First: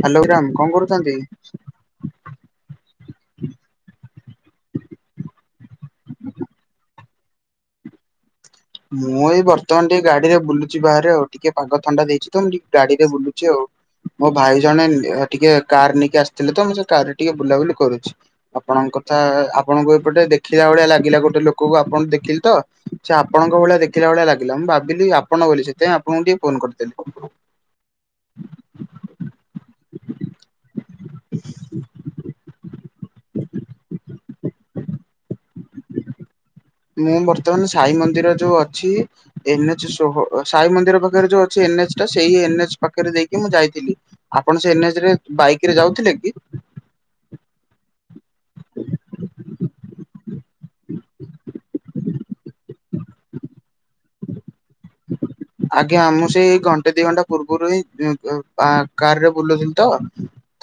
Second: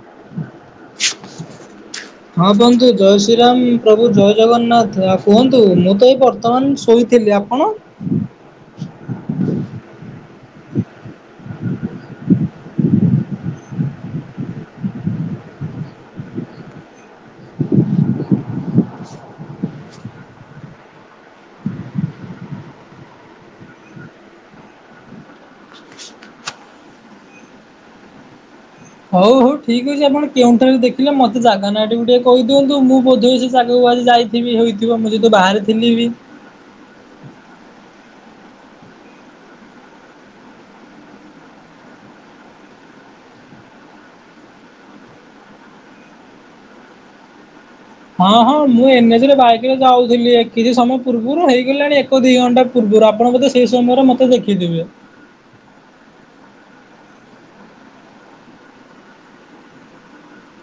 Hello Ram କଣ କରୁଛନ୍ତି? ହଁ ବନ୍ଧୁ ଜୟ ଶ୍ରୀରାମ ପ୍ରଭୁ ଜୟ ଜଗନ୍ନାଥ କୁହନ୍ତୁ ମୁଁ ତ ଏଇ ବର୍ତ୍ତମାନ ଶୋଇଥିଲି। ଆପଣ? ମୁଁ ଏଇ ବର୍ତ୍ତମାନ ଟିକେ ଗାଡିରେ ବୁଲୁଚି ବାହାରେ ଆଉ ଟିକେ ପାଗ ଥଣ୍ଡା ଦେଇଚି ତ ମୁଁ ଟିକେ ଗାଡିରେ ବୁଲୁ [unintelligible] ମୋ ଭାଇ ଜଣେ ଟିକେ କାର ନେଇକି ଆସିଥିଲେ ତ ମୁଁ ସେ କାର ରେ ଟିକେ ବୁଲାବୁଲି କରୁଚି। ଆପଣଙ୍କ ତଥା ଆପଣଙ୍କୁ ଏପଟେ ଦେଖିଲା ଭଳିଆ ଲାଗିଲା ଗୋଟେ ଲୋକକୁ ଆପଣ ଦେଖିଲି ତ ସେ ଆପ ଆପଣଙ୍କ ଭଳିଆ ଦେଖିଲା ଭଳିଆ ଲାଗିଲା ମୁଁ ଭାବିଲି ଆପଣ ଗଲି ସେଥିପାଇଁ ଆପଣଙ୍କୁ ଟିକେ ଫୋନ କରିଦେଲି। ହଉ ହଉ ଠିକ୍ ଅଛି ଆପଣ କେଉଁଠାରେ ଦେଖିଲେ ମତେ ଆଗକୁ ଗଲି ଆଜି ଯାଇଥିବି ହେଇଥିବ ମୁଁ ଯେହେତୁ ବାହାରେ ଥିଲି ବି ମୁଁ ବର୍ତ୍ତମାନ ସାଇ ମ ମନ୍ଦିର ଯୋଉ ଅଛି ଏନ୍ ଏଚ ଷୋହଳ ସାଇ ମନ୍ଦିର ପାଖରେ ଯୋଉ ଅଛି ଏନ୍ ଏଚ୍ ଟା ସେଇ ଏନ୍ଏଚ୍ ପାଖରେ ଦେଇକି ମୁଁ ଯାଇଥିଲି। ଆପଣ ସେ ଏନ୍ ଏଚ୍ ରେ ବାଇକ ରେ ଯାଉଥିଲେ କି? ହଁ ହଁ ମୁଁ ଏନ୍ ଏଚ୍ ରେ ବାଇକରେ ଯାଉଥିଲି କିଛି ସମୟ ପୂର୍ବରୁ ହେଇଗଲାଣି ଏକ ଦିଇ ଘଣ୍ଟା ପୂର୍ବ ଆପଣ ବଧେ ସେଇ ସମୟରେ ମତେ ଦେଖିଥିବେ। ଆଜ୍ଞା ମୁଁ ସେଇ ଘଣ୍ଟେ ଦି ଘଣ୍ଟା ପୂର୍ବରୁ ହିଁ [unintelligible] କାରରେ ବୁଲୁଥିଲି ତ।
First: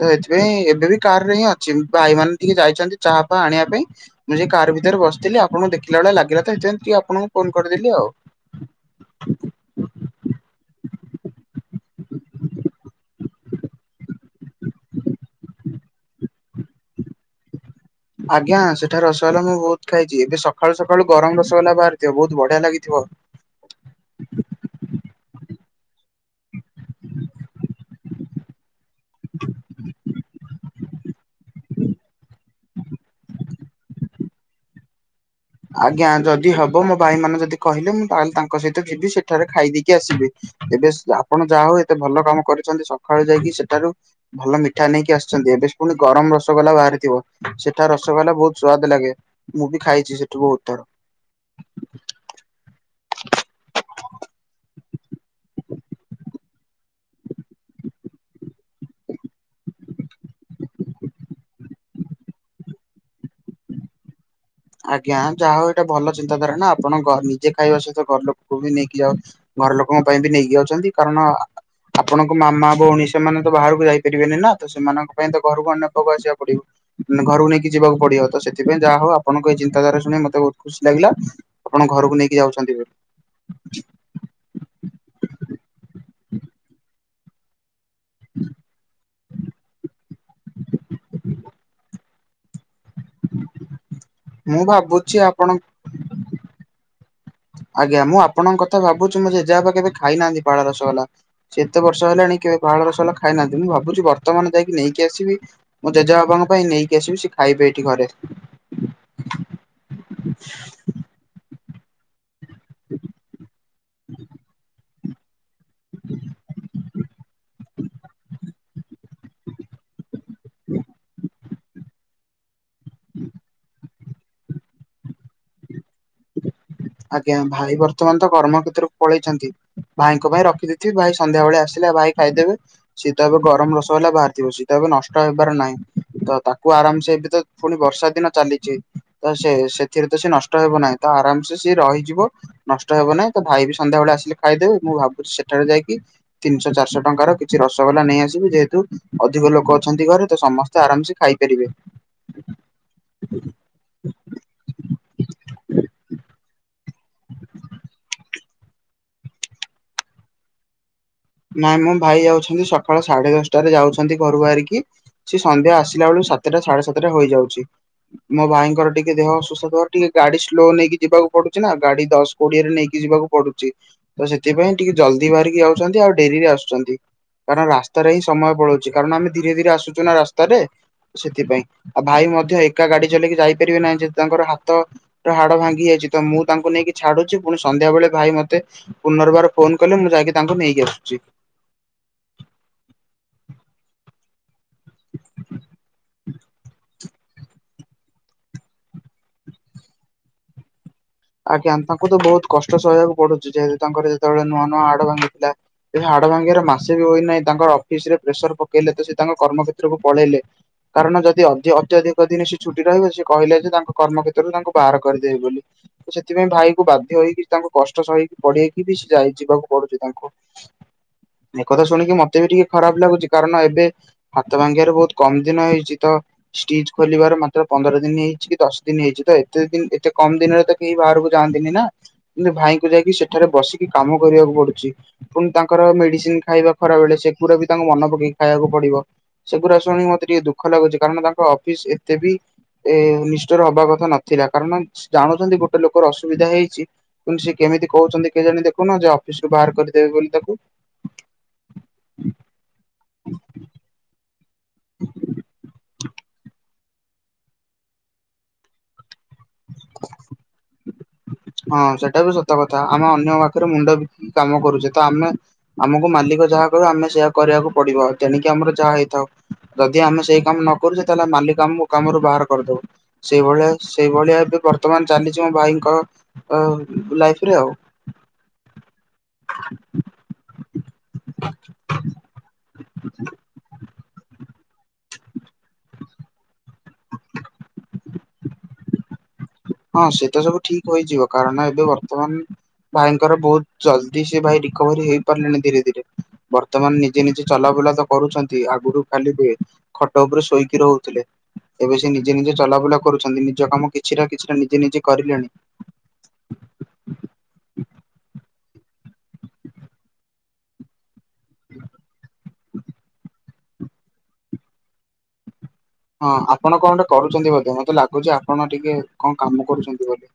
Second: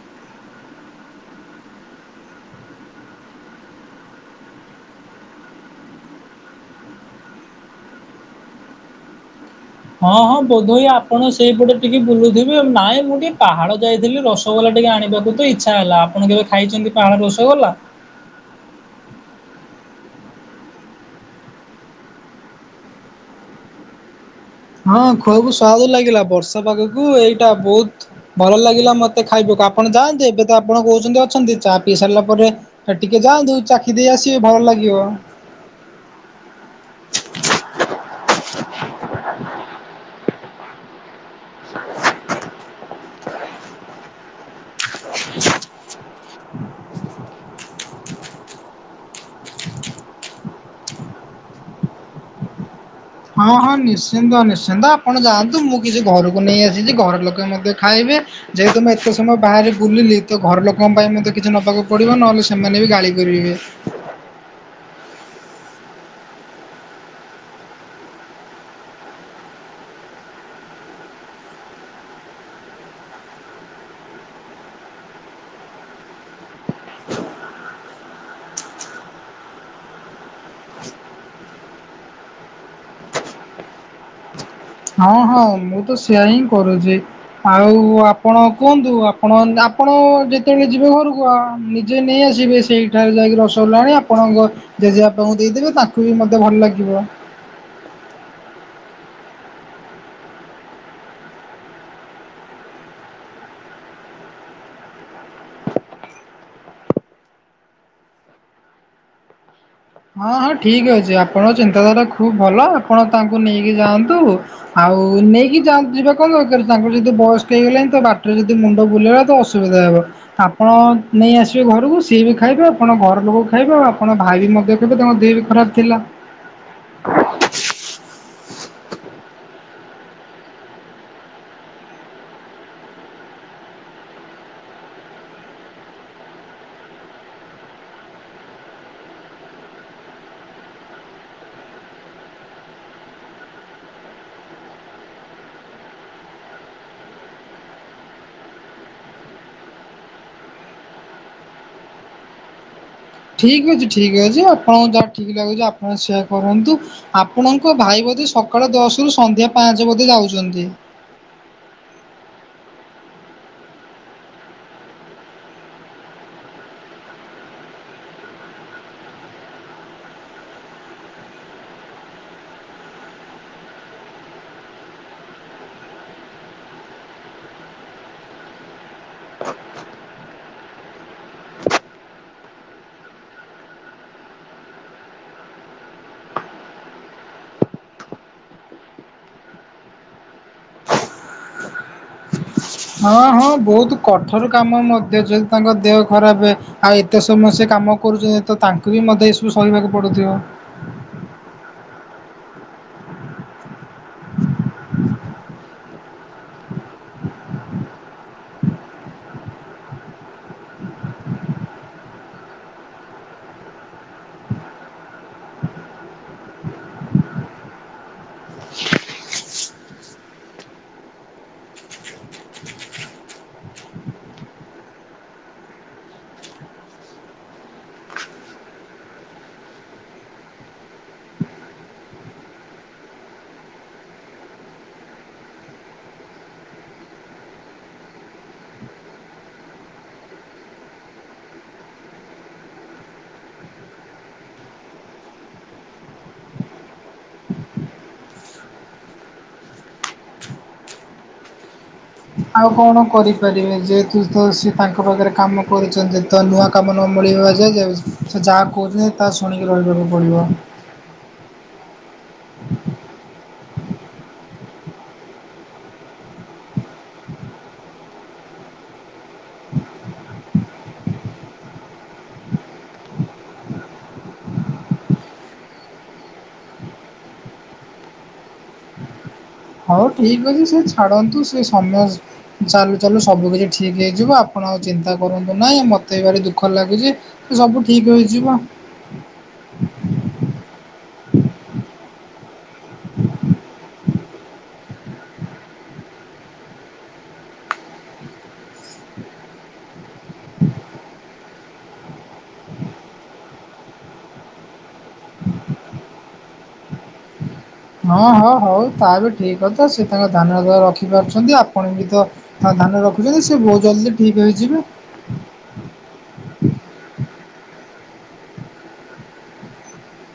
ତ ଏଥିପାଇଁ ଏବେ ବି କାର ରେ ହିଁ ଅଛି ଭାଇ ମାନ ଟିକେ ଯାଇଚନ୍ତି ଚାହା ଫହା ଆଣିବା ପାଇଁ ମୁଁ ସେ କାର ଭି ସେଥିରେ ବସିଥିଲି ଆପଣଙ୍କୁ ଦେଖିଲା ଭଳିଆ ଲାଗିଲା ତ ସେଥିାଇଁ ଟିକଏ ଆପଣଙ୍କୁ ଫୋନ କରିଦେଲି ଆଉ। ହଁ ହଁ ବୋଧ ଏଇ ଆପଣ ସେଇପଟେ ଟିକେ ବୁଲୁଥିବେ ନାଇଁ ମୁଁ ଟିକେ ପାହାର ଯାଇଥିଲି ରସଗୋଲା ଟିକେ ଆଣିବାକୁ ତ ଇଚ୍ଛା ହେଲା। ଆପଣ କେବେ ଖାଇଚନ୍ତି ପାହାଡ ରସଗୋଲା? ଆଜ୍ଞା ସେଠାରେ ରସଗୋଲା ମୁଁ ବୋହୁତ ଖାଇଚି ଏବେ ସକାଳୁ ସକାଳୁ ଗରମ ରସଗୋଲା ବାହାରିଥିବ ବୋହୁତ ବଢିଆ ଲାଗିଥିବ। ହୋ ହଁ ଖୁବ୍ ସୁଆଦ ଲାଗିଲା ବର୍ଷା ପାଗକୁ ଏଇଟା ବୋହୁତ ଭଲ ଲାଗିଲା ମତେ। କେତେ ଖାଇବୁ ଆପଣ ଯାଆନ୍ତି ଏବେ ତ ଆପଣ କୋହୁଚନ୍ତି ଅଛନ୍ତି ଚା ପିଇ ସାରିଲା ପରେ ହେ ଟିକେ ଯାଆନ୍ତୁ ଚାଖି ଦେଇ ଆସିବେ ଭଲ ଲାଗିବ। ଆଜ୍ଞା ଯଦି ହବ ମୋ ଭାଇ ମାନେ ଯଦି କହିଲେ ମୁଁ ତାହେଲେ ତାଙ୍କ ସହିତ ଯିବି ସେ ସେଠାରେ ଖାଇ ଦେଇକି ଆସିବି ଏବେ ଆପଣ ଯାହା ହୋଉ ଏତେ ଭଲ କାମ କରିଚନ୍ତି ସକାଳୁ ଯାଇକି ସେଠାରୁ ଭଲ ମି ଠା ନେଇକି ଆସିଚନ୍ତି ଏବେ ପୁଣି ଗରମ ବ ରସଗୋଲା ବାହାରିଥିବ ସେଠା ରସଗୋଲା ବୋହୁତ ସୁଆଦ ଲାଗେ ମୁଁ ବି ଖାଇଚି ସେଠି। ବୋହୁତ ଥର ହଁ ହଁ ନିଶ୍ଚିନ୍ତ ନିଶ୍ଚିନ୍ତ ଆପଣ ଯାଆନ୍ତୁ ମୁଁ କିଛି ଘରକୁ ନେଇ ଆସିଚି ଘର ଲୋକେ ମଧ୍ୟ ଖାଇବେ ଯେହେତୁ ମୁଁ ଏତେ ସମୟ ବାହାରେ ବୁଲିଲୁ ତ ଘର ଲୋକଙ୍କ ପାଇଁ ମତେ କିଛି ନବାକୁ ପଡିବ ନହେଲେ ସେମାନେ ବି ଗାଳି କରିବେ। ଆଜ୍ଞା ଯାହା ହୋଉ ଏଇଟା ଭଲ ଚିନ୍ତାଧାରା ନା ଆପଣ ନିଜେ ଖାଇବା ସହିତ ଘର ଲୋକଙ୍କୁ ବି ନେଇକି ଯାଉ ଘର ଲୋକଙ୍କ ପାଇଁ ବି ନେଇକି ଯାଉଛନ୍ତି, କାରଣ- ଆପଣଙ୍କ ମାମା, ଭଉଣୀ ସେମାନେ ତ ବାହାରକୁ ଯାଇପାରିବେନି ନା, ତ ସେମାନଙ୍କ ପାଇଁ ତ ଘରକୁ [inaudible] ଆସିବାକୁ ପଡିବ। ଘରକୁ ନେଇକି ଯିବାକୁ ପଡିବ, ତ ସେଥିପାଇଁ ଯାହା ହଉ ଆପଣଙ୍କ ଏଇ ଚିନ୍ତାଧାରା ଶୁଣି ମତେ ବହୁତ ଖୁସି ଲାଗିଲା। ଆପଣ ଘରକୁ ନେଇକି ଯାଉଛନ୍ତି ବୋଲି। ହଁ ହଁ ମୁଁ ତ ସେଇଆ ହିଁ କରୁଛି । ଆଉ ଓ ଆପଣ କୁହନ୍ତୁ, ଆପଣ, ଆପଣ ଯେତେବେଳେ ଯିବେ ଘରକୁ ଆ ନିଜେ ନେଇ ଆସି [unintelligible] ସେଇଠାରେ ଯାଇକି ରସଗଲା ଆଣି ଆପଣଙ୍କ ମୁଁ ଭାବୁଛି ଜେଜେବାପାଙ୍କୁ ଆପଣ ଦେଇଦେବେ ତାଙ୍କୁ ବି ମୋତେ ଭଲ ଲାଗ [unintelligible] ଆଜ୍ଞା ମୁଁ ଆପଣଙ୍କ କଥା ମୋ ଭାବୁଛି ଜେଜେବାପା କେବେ ଖାଇନାହାନ୍ତି ପାହାଳ ରସଗୋଲା। ସେ ଏତେ ବର୍ଷ ହେଲାଣି କେବେ ପାହାଳ ରସଗୋଲା ଖାଇନାହାନ୍ତି। ମୁଁ ଭାବୁଛି ବର୍ତ୍ତମାନ ଯାଇକି ନେଇକି ଆସିବି। ମୋ ଜେଜେବାପାଙ୍କ ପାଇଁ ନେଇକି ଆସିବି। ସେ ଖାଇବେ ଏଠି ଘରେ। ହଁ ହଁ ଠିକ ଅଛି। ଆପଣଙ୍କ ଚିନ୍ତାଧାରା ଖୁବ ଭଲ, ଆପଣ ତାଙ୍କୁ ନେଇକି ଯାଆନ୍ତୁ। ଆଉ ନେଇକି ଯିବା କଣ ଦରକାର? ତାଙ୍କର ଯଦି ବୟସ ହେଇଗଲାଣି ତ ବାଟରେ ଯଦି ଯଦି ମୁଣ୍ଡ ବୁଲେଇଲା ତ ଅସୁବିଧା ହେବ। ଆପଣ ନେଇ ଆସିବେ ଘରକୁ, ସିଏ ବି ଖାଇବେ ଆପଣ ଘର ଲୋକ ଖାଇବେ, ଆପଣ ଭାଇ ବି ମଧ୍ୟ ଖାଇବେ, ତାଙ୍କ ଦେହ ବି ଖରାପ ଥିଲା। ଆଜ୍ଞା, ଭାଇ ବର୍ତ୍ତମାନ ତ କର୍ମକ୍ଷେତ୍ରକୁ ପଳେଇଛନ୍ତି। ଭାଇଙ୍କ ପାଇଁ ରଖିଦେଇଥିବି। ଭାଇ ସନ୍ଧ୍ୟାବେଳେ ଆସିଲା ଭାଇ ଖାଇଦେବେ। ସିଏ ତ ଏବେ ଗରମ ରସଗୋଲା ବାହାରିଥିବ। [unintelligible] ନଷ୍ଟ ହେଇବାର ନାହିଁ। ତ ତାକୁ ଆରାମସେ ଏବେ ତ ପୁଣି ବର୍ଷା ଦିନ ଚାଲିଛି। ତ ସେ ସେଥିରେ ତ ସେ ନଷ୍ଟ ହେବ ନାହିଁ। ତ ଆରାମ ସିଏ ରହିଯିବ ନଷ୍ଟ ହେବ ନାହିଁ। ତ ଭାଇ ବି ସନ୍ଧ୍ୟାବେଳେ ଆସିଲେ ଖାଇଦେବେ। ମୁଁ ଭାବୁଛି ସେଠାରେ ଯାଇକି ତିନିଶହ ଚାରିଶହ ଟଙ୍କାର କିଛି ରସଗୋଲା ନେଇଆସିବି। ଯେହେତୁ ଅଧିକ ଲୋକ ଅଛନ୍ତି ଘରେ। ତ ସମସ୍ତେ ଆରାମସେ ଖାଇବେ । [unintelligible] ଠିକ ଅଛି ଠିକ ଅଛି, ଆପଣଙ୍କୁ ଯାହା ଠିକ ଲାଗୁଛି ଆପଣ ସେୟା କରନ୍ତୁ। [unintelligible] ଆପଣଙ୍କ ଭାଇ ବୋଧେ ସକାଳ ଦଶରୁ ସନ୍ଧ୍ୟା ପାଞ୍ଚ ବୋଧେ ଯାଉଛନ୍ତି। ନାଇଁ ମୋ ଭାଇ ଯାଉଛନ୍ତି ସକାଳ ସାଢେ ଦଶଟାରେ ଯାଉଛନ୍ତି ଘରୁ ବାହାରିକି। ସେ ସନ୍ଧ୍ୟା ଆସିଲା ବେଳୁ ସାତଟା ସାଢେ ସାତଟା ହୋଇଯାଉଛି। ମୋ ଭାଇଙ୍କର ଟିକେ ଦେହ ଅସୁସ୍ଥଥବା ଟିକେ ଗାଡି ସ୍ଲୋ ନେଇକି ଯିବାକୁ ପଡୁଛି ନା, ଗାଡି ଦଶ କୋଡିଏରେ ନେଇକି ଯିବାକୁ ପଡୁଛି। ତ ସେଥିପାଇଁ ଟିକେ ଜଲଦି ବାହାରିକି ଯାଉଛନ୍ତି, ଆଉ ଡେରିରେ ଆସୁଛନ୍ତି। କାରଣ ରାସ୍ତାରେ ହିଁ ସମୟ ପଳଉଛି। କାରଣ ଆମେ ଧୀରେ ଧୀରେ ଆସୁଛୁ ନା ରାସ୍ତାରେ। ସେଥିପାଇଁ, ଆଉ ଭାଇ ମଧ୍ୟ ଏକା ଗାଡି ଚଲେଇକି ଯାଇପାରିବେ ନାହିଁ ଯଦି ତାଙ୍କର ହାତର ହାଡ ଭାଙ୍ଗି ଯାଇ ମୁଁ ତାଙ୍କୁ ନେଇକି ଛାଡୁଛି, ପୁଣି ସନ୍ଧ୍ୟାବେଳେ ଭାଇ ମତେ ପୁନର୍ବାର ଫୋନ କଲେ ମୁଁ ଯାଇକି ତାଙ୍କୁ ନେଇକି ଆସୁ [unintelligible] ହଁ ହଁ ବହୁତ କଠୋର କାମ ମତେ, ଯଦି ତାଙ୍କ ଦେହ ଖରାପ, ଆଉ ଏତେ ସମୟ ସେ କାମ କରୁଛନ୍ତି ତ ତାଙ୍କୁ ବି ମତେ ଏସବୁ ସହିବାକୁ ପଡୁଥିବ। ଆଜ୍ଞା, ତାଙ୍କୁ ତ ବହୁତ କଷ୍ଟ ସହିବାକୁ ପଡୁଛି ଯେହେତୁ ତାଙ୍କର ଯେତେବେଳେ ନୂଆ ନୂଆ ହାଡ ଭାଙ୍ଗିଥିଲା। ସେ ହାଡ ଭାଙ୍ଗି ମାସେ ବି ହୋଇନାହିଁ ତାଙ୍କର ଅଫିସରେ ପ୍ରେସର ପକେଇଲେ, ତ ସେ ତାଙ୍କ କର୍ମକ୍ଷେତ୍ରକୁ ପଳେଇଲେ। କାରଣ, ଯଦି ଅ ଯିଏ ଅତ୍ୟଧିକ ଦିନ ସେ ଛୁଟି ରହିବ ସେ କହିଲେ ଯେ, ତାଙ୍କ କର୍ମକ୍ଷେତ୍ରରୁ ତାଙ୍କୁ ବାହାର କରିଦେବେ ବୋଲି। ସେଥିପାଇଁ ଭାଇକୁ ବାଧ୍ୟହେଇକି ତାଙ୍କୁ କଷ୍ଟ ସହିକି ପଡେଇକି ବି, ସେ ଯାଇ ଯିବାକୁ ପଡୁଛି ତାଙ୍କୁ। ଏ କଥା ଶୁଣିକି ମତେ ବି ଟିକେ ଖରାପ ଲାଗୁଛି। କାରଣ ଏବେ ହାତ ଭାଙ୍ଗିବାରେ ବହୁତ କମ ଦିନ ହେଇଛି ତ ଷ୍ଟିଜ୍ ଖୋଲିବାର ମାତ୍ର ପନ୍ଦରଦିନ ହେଇଛି କି ଦଶଦିନ ହେଇଛି। ତ ଏତେ ଦିନ ଏତେ କମ ଦିନରେ ତ କେହି ବାହାରକୁ ଯାଆନ୍ତିନି ନା। କିନ୍ତୁ ଭାଇକୁ ଯାଇକି ସେଠାରେ ବସିକି କାମ କରିବାକୁ ପଡୁଛି ପୁଣି ତାଙ୍କର ମେଡିସିନ ଖାଇବା ଖରାବେଳେ ସେଗୁରା ତାଙ୍କୁ ମନ ପକେଇ ଖାଇବାକୁ ପଡିବ। ସେଗୁରା ଶୁଣି ମତେ ଟିକେ ଦୁଃଖ ଲା ହୋଉଚି କାରଣ ତାଙ୍କ ଅଫିସ ଏତେ ବି ଏ ନିଷ୍ଟୁର ହବା କଥା ନଥିଲା। କାରଣ ଜାଣୁଛନ୍ତି ଗୋ ଗୋଟେ ଲୋକର ଅସୁବିଧା ହେଇଛି, କିନ୍ତୁ ସେ କେମିତି କହୁଛନ୍ତି କେଜାଣି ଦେଖୁନ, ଯେ ଅଫିସରୁ ବାହାର କରିଦେବେ ବୋଲି ତାକୁ। [unintelligible] କଣ କରିପାରିବେ ଯେହେତୁ ତ ସିଏ ତାଙ୍କ ପାଖରେ କାମ କରୁଛନ୍ତି ତ ନୂଆ କାମ ନ ମିଳିବାଯାଏ [unintelligible] ସେ ଯାହା କହୁଛନ୍ତି, ତାହା ଶୁଣିକି ରହିବାକୁ ପଡ଼ିବ। ହଁ ସେଟା ବି ସତ କଥା ଆମେ ଅନ୍ୟ ପାଖରେ ମୁଣ୍ଡ ବିକିକି କାମ କରୁଛେ। ତ ଆମେ ଆମକୁ ମାଲିକ ଯାହା କହିବ ଆମେ ସେୟଆ କରିବାକୁ ପଡିବ ।ତେଣିକି ଆମର ଯାହା ହେଇଥାଉ। ଯଦି ଆମେ ସେଇ କାମ ନ କରୁଛେ, ତାହେଲେ ମାଲିକ ଆମକୁ କାମରୁ ବାହାର କରିଦବ। ସେଇଭଳିଆ, ସେଇଭଳିଆ ଏବେ ବର୍ତ୍ତମାନ ଚାଲିଚି ମୋ ଭାଇଙ୍କ-ଅ ଲାଇଫରେ ଆଉ। [inaudible] ହଉ ଠିକ୍ ଅଛି। ସିଏ ଛାଡ଼ନ୍ତୁ, ସିଏ ସମୟ ଚାଲୁ ଚାଲୁ ସବୁ କିଛି ଠିକ୍ ହେଇଯିବ। ଆପ ପଣ ଆଉ ଚିନ୍ତା କରନ୍ତୁନାହିଁ। ମୋତେ ବି ଭାରି ଦୁଃଖ ଲାଗୁଚି ସବୁ ଠିକ୍ ହୋଇଯିବ। ହଁ ସେତ ସବୁ ଠିକ ହୋଇଯିବ, କାରଣ ଏବେ ବର୍ତ୍ତମାନ ଭାଇଙ୍କର ବହୁତ ଜଲଦି ସେ ଭାଇ ରିକଭରି ହେଇ ପାରିଲେଣି ଧୀରେ ଧୀରେ, ବର୍ତ୍ତମାନ ନିଜେ ନିଜେ ଚଲା ବୁ ବୁଲା ତ କରୁଛନ୍ତି। ଆଗରୁ ଖାଲି ବେ ଖଟ ଉପରେ ଶୋଇକି ରହୁଥିଲେ। ଏବେ ସେ ନିଜେ ନିଜେ ଚଲାବୁଲା କରୁଛନ୍ତି ନିଜ କାମ କିଛି ଟା କିଛି ନିଜେ ନିଜେ କରିଲେଣି। ହଁ ହଁ ହଉ ତା ବି ଠିକ୍ କଥା। ସେ ତାଙ୍କ ଧ୍ୟାନ ଦୁଆ ରଖିପାରୁଛନ୍ତି ଆପଣ ବି ତ ହଁ ଧ୍ୟାନ ରଖୁଛନ୍ତି ସେ ବହୁତ ଜଲଦି ଠିକ ହୋଇଯିବେ ହଁ ଆପଣ କଣ ଗୋଟେ କରୁଚନ୍ତି ବୋଧେ, ମତେ ଲାଗୁଚି ଆପଣ ଟିକେ କଣ କାମ କରୁଚନ୍ତି ବୋଲି?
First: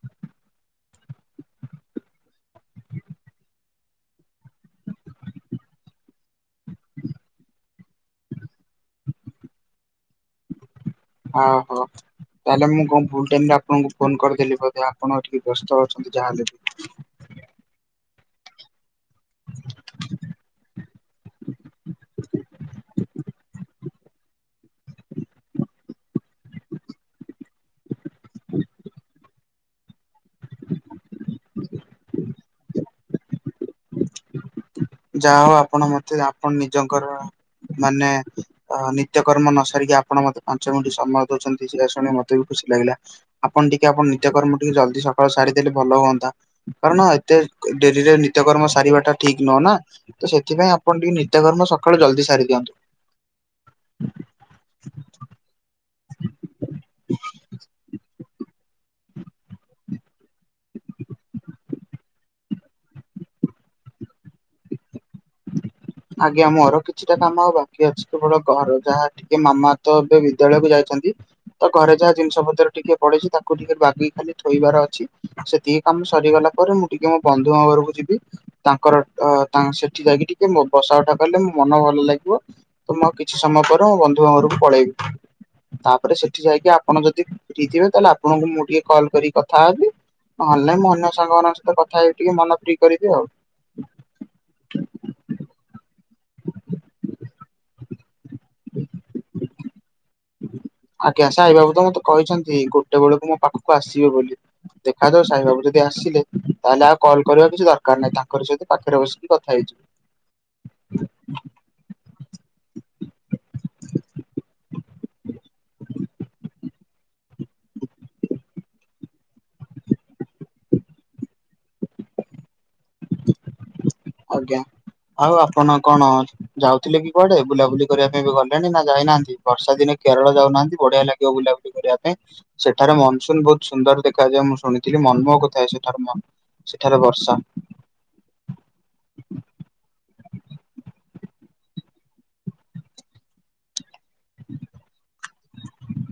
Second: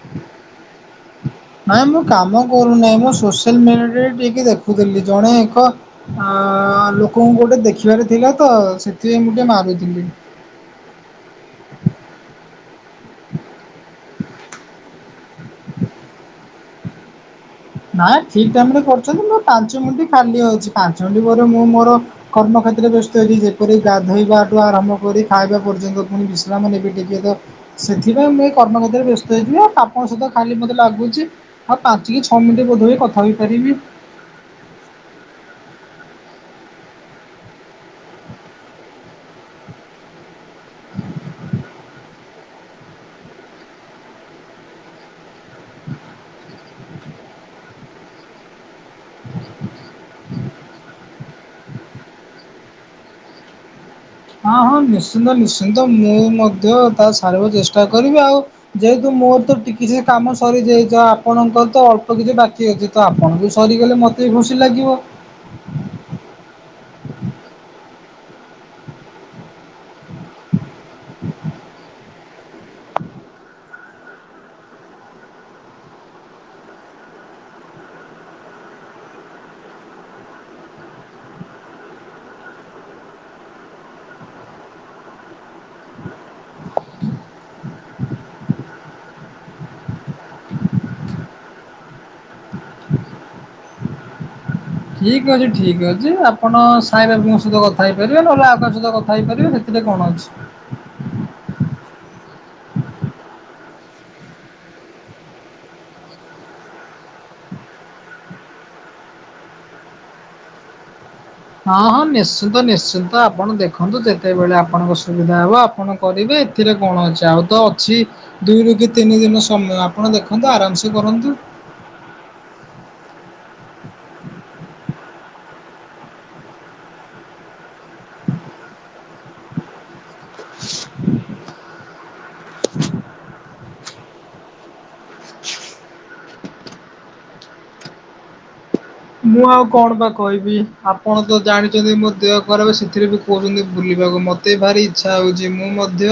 ନାଇଁ ମୁଁ କାମ କରୁନାହିଁ। ମୁଁ ସୋସିଆଲ ମିଡିଆରେ ଟିକେ ଦେଖୁଥିଲି। ଜଣେ ଏକ ଆ ଅ ଲୋକଙ୍କୁ ଗୋଟେ ଦେଖିବାର ଥିଲା ତ, ସେଥିପାଇଁ ମୁଁ ଟିକେ ମାରୁଥିଲି। ଅହୋ। ତାହେଲେ ମୁଁ କଣ ଭୁଲ ଟାଇମରେ ଆପଣଙ୍କୁ ଫୋନ କରିଦେଲି ବୋଧେ ଆପଣ ଟିକେ ବ୍ୟସ୍ତ ଅଛନ୍ତି। ଯାହାହେଲେ ଆଁ ଠିକ ଟାଇମ୍ ରେ କର କରୁଚନ୍ତି ମୋ ପାଞ୍ଚ ମିଣ୍ଟି ଖାଲି ହଉଛି, ପାଞ୍ଚ ମିଣ୍ଟି ପରେ ମୁଁ ମୋର କର୍ମକ୍ଷେତ୍ରରେ ବ୍ୟସ୍ତ ହେଇଯିବି। ଯେପରି ଗାଧୋଇବାଠୁ ଆରମ୍ଭ କରି ଖାଇବା ପର୍ଯ୍ୟନ୍ତ ପୁଣି ବିଶ୍ରାମ ନେବି ଟିକେ ତ, ସେଥିପାଇଁ ମୁଁ ଏ କର୍ମ କ୍ଷେତ୍ରରେ ବ୍ୟସ୍ତ ହେଇ [unintelligible] ହଁ ସେତ କାଲି ମୋତେ ଲାଗୁଛି, ଆଉ ପାଞ୍ଚି କି ଛଅ ମିନିଟ୍ ବୋଧହୁଏ କଥା ହୋଇପାରିବି। ଯାହା ହଉ ଆପଣ ମତେ ଆପଣ ନିଜଙ୍କର ମାନେ ଅ ନିତ୍ୟକର୍ମ ନ ସାରିକି ଆପଣ ମତେ ପାଞ୍ଚ ମିଣ୍ଟି ସମୟ ଦଉଚନ୍ତି ସେଇରା ଶୁଣି ମତେ ବି ଖୁସି ସି ଲାଗିଲା। ଆପଣ ଟିକେ ଆପଣଙ୍କ ନିତ୍ୟ କର୍ମ ଟିକେ ଜଲଦି ସକାଳୁ ସାରିଦେଲେ ଭଲ ହୁଅନ୍ତା। କାରଣ ଏତେ ଡେରିରେ ନିତ୍ୟକର୍ମ ସାରିବାଟ ଟା ଠିକ ନୁହଁ ନା। ତ ସେଥିପାଇଁ ଆପଣ ଟିକେ ନିତ୍ୟକର୍ମ ସକାଳୁ ଜଲଦି ସାରି ଦିଅନ୍ତୁ। ହଁ ହଁ ନିଶ୍ଚିନ୍ତ ନିଶ୍ଚିନ୍ତ। ମୁଁ ମଧ୍ୟ ତା ସାରିବାକୁ ଚେଷ୍ଟା କରିବି, ଆଉ ଯେହେତୁ ମୋର ତ ଟିକି ସେ କାମ ସରିଯାଇଚି, ତ ଆପଣଙ୍କର ତ ଅଳ୍ପ କିଛି ବାକି ଅଛି ତ ଆପଣଙ୍କୁ ସରିଗଲେ ମତେ ବି ଖୁସି ଲାଗିବ। ଆଜ୍ଞା ମୋର କି ଛିଟା କାମ ଆଉ ବାକି ଅଛି। କେବଳ ଘର ଯାହା ଟିକେ ମାମା ତ ଏବେ ବିଦ୍ୟାଳୟକୁ ଯାଇଚନ୍ତି, ତ ଘରେ ଯାହା ଜିନିଷ ପତ୍ର ଟିକେ ପଡିଛି ତାକୁ ଟିକେ ବାଗେଇ ଖାଲି ଥୋଇବାର ଅଛି। ସେତିକି କାମ ସରିଗଲା ପରେ ମୁଁ ଟି ଟିକେ ମୋ ବନ୍ଧୁଙ୍କ ଘରକୁ ଯିବି। ତାଙ୍କର ଅ ତାଙ୍କ ସେଠି ଯାଇକି ଟିକେ ମୋ ବସା ଉଠା କଲେ ମୋ ମନ ଭଲ ଲାଗିବ। ତ ମୁଁ ଆଉ କିଛି ସମୟ ପରେ ମୋ ବନ୍ଧୁଙ୍କ ଘରକୁ ପଳେଇବି। ତାପରେ ସେଠି ଯାଇକି ଆପଣ ଯଦି ଫ୍ରି ଥିବେ, ତାହେଲେ ଆପଣଙ୍କୁ ମୁଁ ଟିକେ କଲ୍ କରିକି କଥା ହେବି ନହେଲେ ନାଇଁ ମୁଁ ଅନ୍ୟ ସାଙ୍ଗମାନଙ୍କ ସହିତ କଥା ହେଇକି ଟିକେ ମନ ଫ୍ରି କରିବି ଆଉ। ଠିକ ଅଛି, ଠିକ ଅଛି। ଆପଣ ସାଇ ବାବୁଙ୍କ ସହିତ କଥା ହେଇ ଇଏ କରିବେ, ନହେଲେ ଆଉ ସହିତ କଥା ହେଇପାରିବେ, ସେଥିରେ କଣ ଅଛି। ଆଜ୍ଞା। ସାଇ ବାବୁ ତ ମତେ କହିଛନ୍ତି ଗୋଟେ ବେଳକୁ ମୋ ପାଖକୁ ଆସିବେ ବୋଲି। ଦେଖାଯାଉ ସାଇ ବାବୁ ଯ ଦି ଆସିଲେ ତାହେଲେ ଆଉ କଲ୍ କରିବା କିଛି ଦରକାର ନାହିଁ। ତାଙ୍କରି ସହିତ ପାଖରେ ବସିକି କଥା ହେଇଯିବି। ହଁ ହଁ ନିଶ୍ଚିନ୍ତ ନିଶ୍ଚିନ୍ତ। ଆପଣ ଦେଖନ୍ତୁ ଯେତେବେଳେ ଆପଣଙ୍କ ସୁବିଧା ହବ ଆପଣ କରିବେ ଏଥିରେ କଣ ଅଛି? ଆଉ ତ ଅଛି ଦୁଇରୁ କି ତିନି ଦିନ ସମୟ ଆପଣ ଦେଖନ୍ତୁ ଆରାମସେ କରନ୍ତୁ। ଆଜ୍ଞା। ଆଉ ଆପଣ କଣ ଯାଉଥିଲେ କି କୁଆଡେ? ବୁଲାବୁଲି କରିବା ପାଇଁ ବି ଗଲେଣି ନା ଯାଇନାହାଁନ୍ତି? ବର୍ଷା ଦିନେ କେରଳ ଯାଉନାହାନ୍ତି ବଢିଆ ଲାଗିବ ବୁଲାବୁଲି କରିବା ପାଇଁ ସେଠାରେ ମନସୁନ ବହୁତ୍ ସୁନ୍ଦର ଦେଖାଯାଏ ମୁଁ ଶୁଣିଥିଲି । ମନ ମହୋକଉ ଥାଏ ସେଠାରେ ମ ସେଠାରେ ବର୍ଷା [inaudible] ମୁଁ ଆଉ କଣ ବା କହିବି ଆପଣ ତ ଜାଣିଚନ୍ତି ମୋ ଦେହ ଖରାପ ସେଥିରେ ବି କହୁଛନ୍ତି ବୁଲିବାକୁ ମତେ ଭାରି ଇଛା ହଉଚି ମୁଁ ମଧ୍ୟ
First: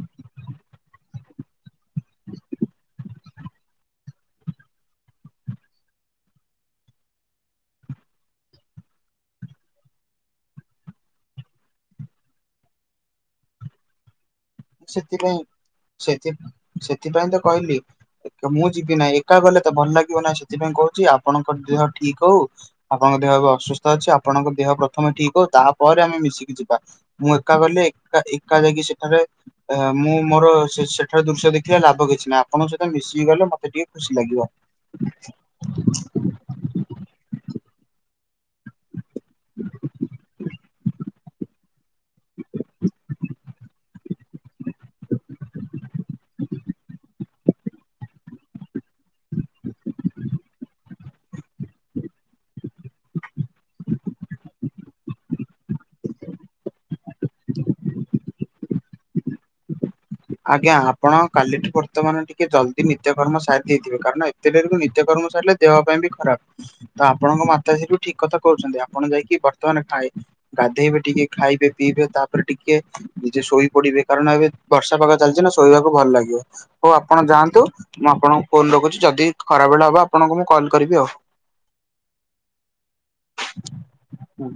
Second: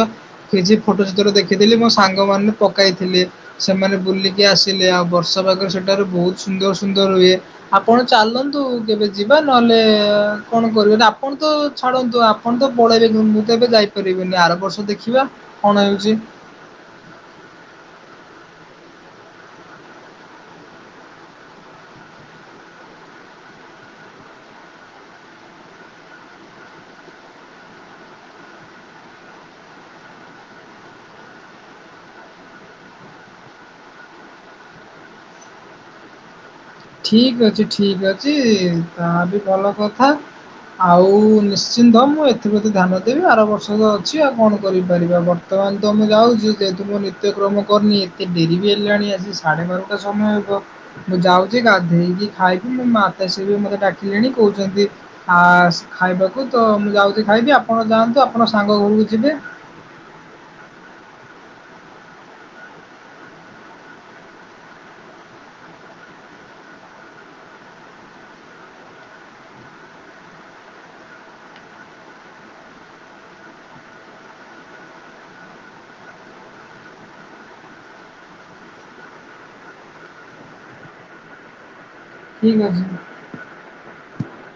କିଛି ଫୋଟୋସେତଳେ ଦେଖିଥିଲି ମୋ ସାଙ୍ଗମାନେ ପକାଇଥିଲେ ସେମାନେ ବୁଲିକି ଆସିଲେ ଆଉ ବର୍ଷା ପାଗରେ ସେଠି ଠାରୁ ବହୁତ୍ ସୁନ୍ଦର ସୁନ୍ଦର ରୁହେ। ଆପଣ ଚାଲନ୍ତୁ କେବେ ଯିବା ନହେଲେ କଣ କରିବେ ଆପଣ ତ ଛାଡ଼ନ୍ତୁ ଆପଣ ତ ପଳେଇବି ମୁଁ କେବେ ଯାଇପାରିବିନି ଆର ବର୍ଷ ଦେଖିବା ସେଥିପାଇଁ କଣ ହେଉଛି। ସେଥି ସେଥିପାଇଁ ତ କହିଲି ମୁଁ ଯିବି ନାହିଁ ଏକା ଗଲେ ତ ଭଲ ଲାଗିବ ନାହିଁ ସେଥିପାଇଁ କହୁଛି ଆପଣଙ୍କ ଦେହ ଠିକ ହଉ ଆପଣଙ୍କ ଦେହ ଅସୁସ୍ଥ ଅଛି ଆପଣଙ୍କ ଦେହ ପ୍ରଥମେ ଠିକ ହଉ ତାପରେ ଆମେ ମିଶିକି ଯିବା ମୁଁ ଏକା ଗଲେ ଏକା ଏକା ଯାଇକି ସେଠାରେ ମୁଁ ମୋର ଶିଷ୍ୟ ସେଠାରୁ ଦୃଶ୍ୟ ଦେଖିଲ ଲାଭ କିଛି ନାହିଁ ଆପଣଙ୍କ ସହିତ ମିଶିକି ଗଲେ ମତେ ଟିକେ ଖୁସି ଲାଗିବ। [inaudible] ଠିକ ଅଛି ତା ବି ଭଲ କଥା ଆଉ ମି ନିଶ୍ଚିତ ମୁଁ ଏଥିପ୍ରତି ଧ୍ୟାନ ଦେବି ଆର ବର୍ଷ ଅଛି ଆଉ କଣ କରିପାରିବା ବର୍ତ୍ତମାନ ତ ମୁଁ ଯାଉଛୁ ଯେହେତୁ ମୁଁ ନିତ୍ୟକ୍ରମ କରିନି ଏତେ ଡେରି ବି ହେଲାଣି ଆସି ସାଢେ ବାରଟା ସମୟ ମୁଁ ଯାଉ ଯେ ଗାଧେଇକି ଖାଇକି ମୋ ମାତା ସେ ବି ମୋତେ ଡାକିଲେଣି କହୁଛନ୍ତି ଆ ଖାଇବାକୁ। ତ ମୁଁ ଯାଉଛି ଖାଇବି ଆପଣ ଯାଆନ୍ତୁ ଆପଣ ସାଙ୍ଗ ଘରକୁ ଯିବେ। ଆଜ୍ଞା ଆପଣ କାଲିଠୁ ବର୍ତ୍ତମାନ ଟିକେ ଜଲଦି ନିତ୍ୟ କର୍ମ ସାରି ଦେଇଥିବେ କାରଣ ଏତେ ଦେରକୁ ନିଜ କର୍ମ ସାରିଲେ ଦେହ ପାଇଁ ବି ଖରାପ ତ ଆପଣଙ୍କ ମାତା ଶ୍ରୀ ଠିକ କଥା କହୁଛନ୍ତି ଆପଣ ଯାଇକି ବର୍ତ୍ତମାନ ଠାଏ ଗାଧେଇବେ ଟିକେ ଖାଇବେ ପିଇବେ ତାପରେ ଟିକେ ନିଜେ ଶୋଇ ପଡିବେ କାରଣ ଏବେ ବର୍ଷା ପକା ଚାଲିଛି ନା ଶୋଇବାକୁ ଭଲ ଲାଗିବ ହଉ ଆପଣ ଯାଆନ୍ତୁ ମୁଁ ଆପଣଙ୍କୁ ଫୋନ୍ ରଖୁଛି ଯଦି ଖରା ବେଳ ହବ ଆପଣଙ୍କୁ ମୁଁ କଲ୍ କରିବି ଆଉ। ଠିକ ଅଛି। ଆଉ।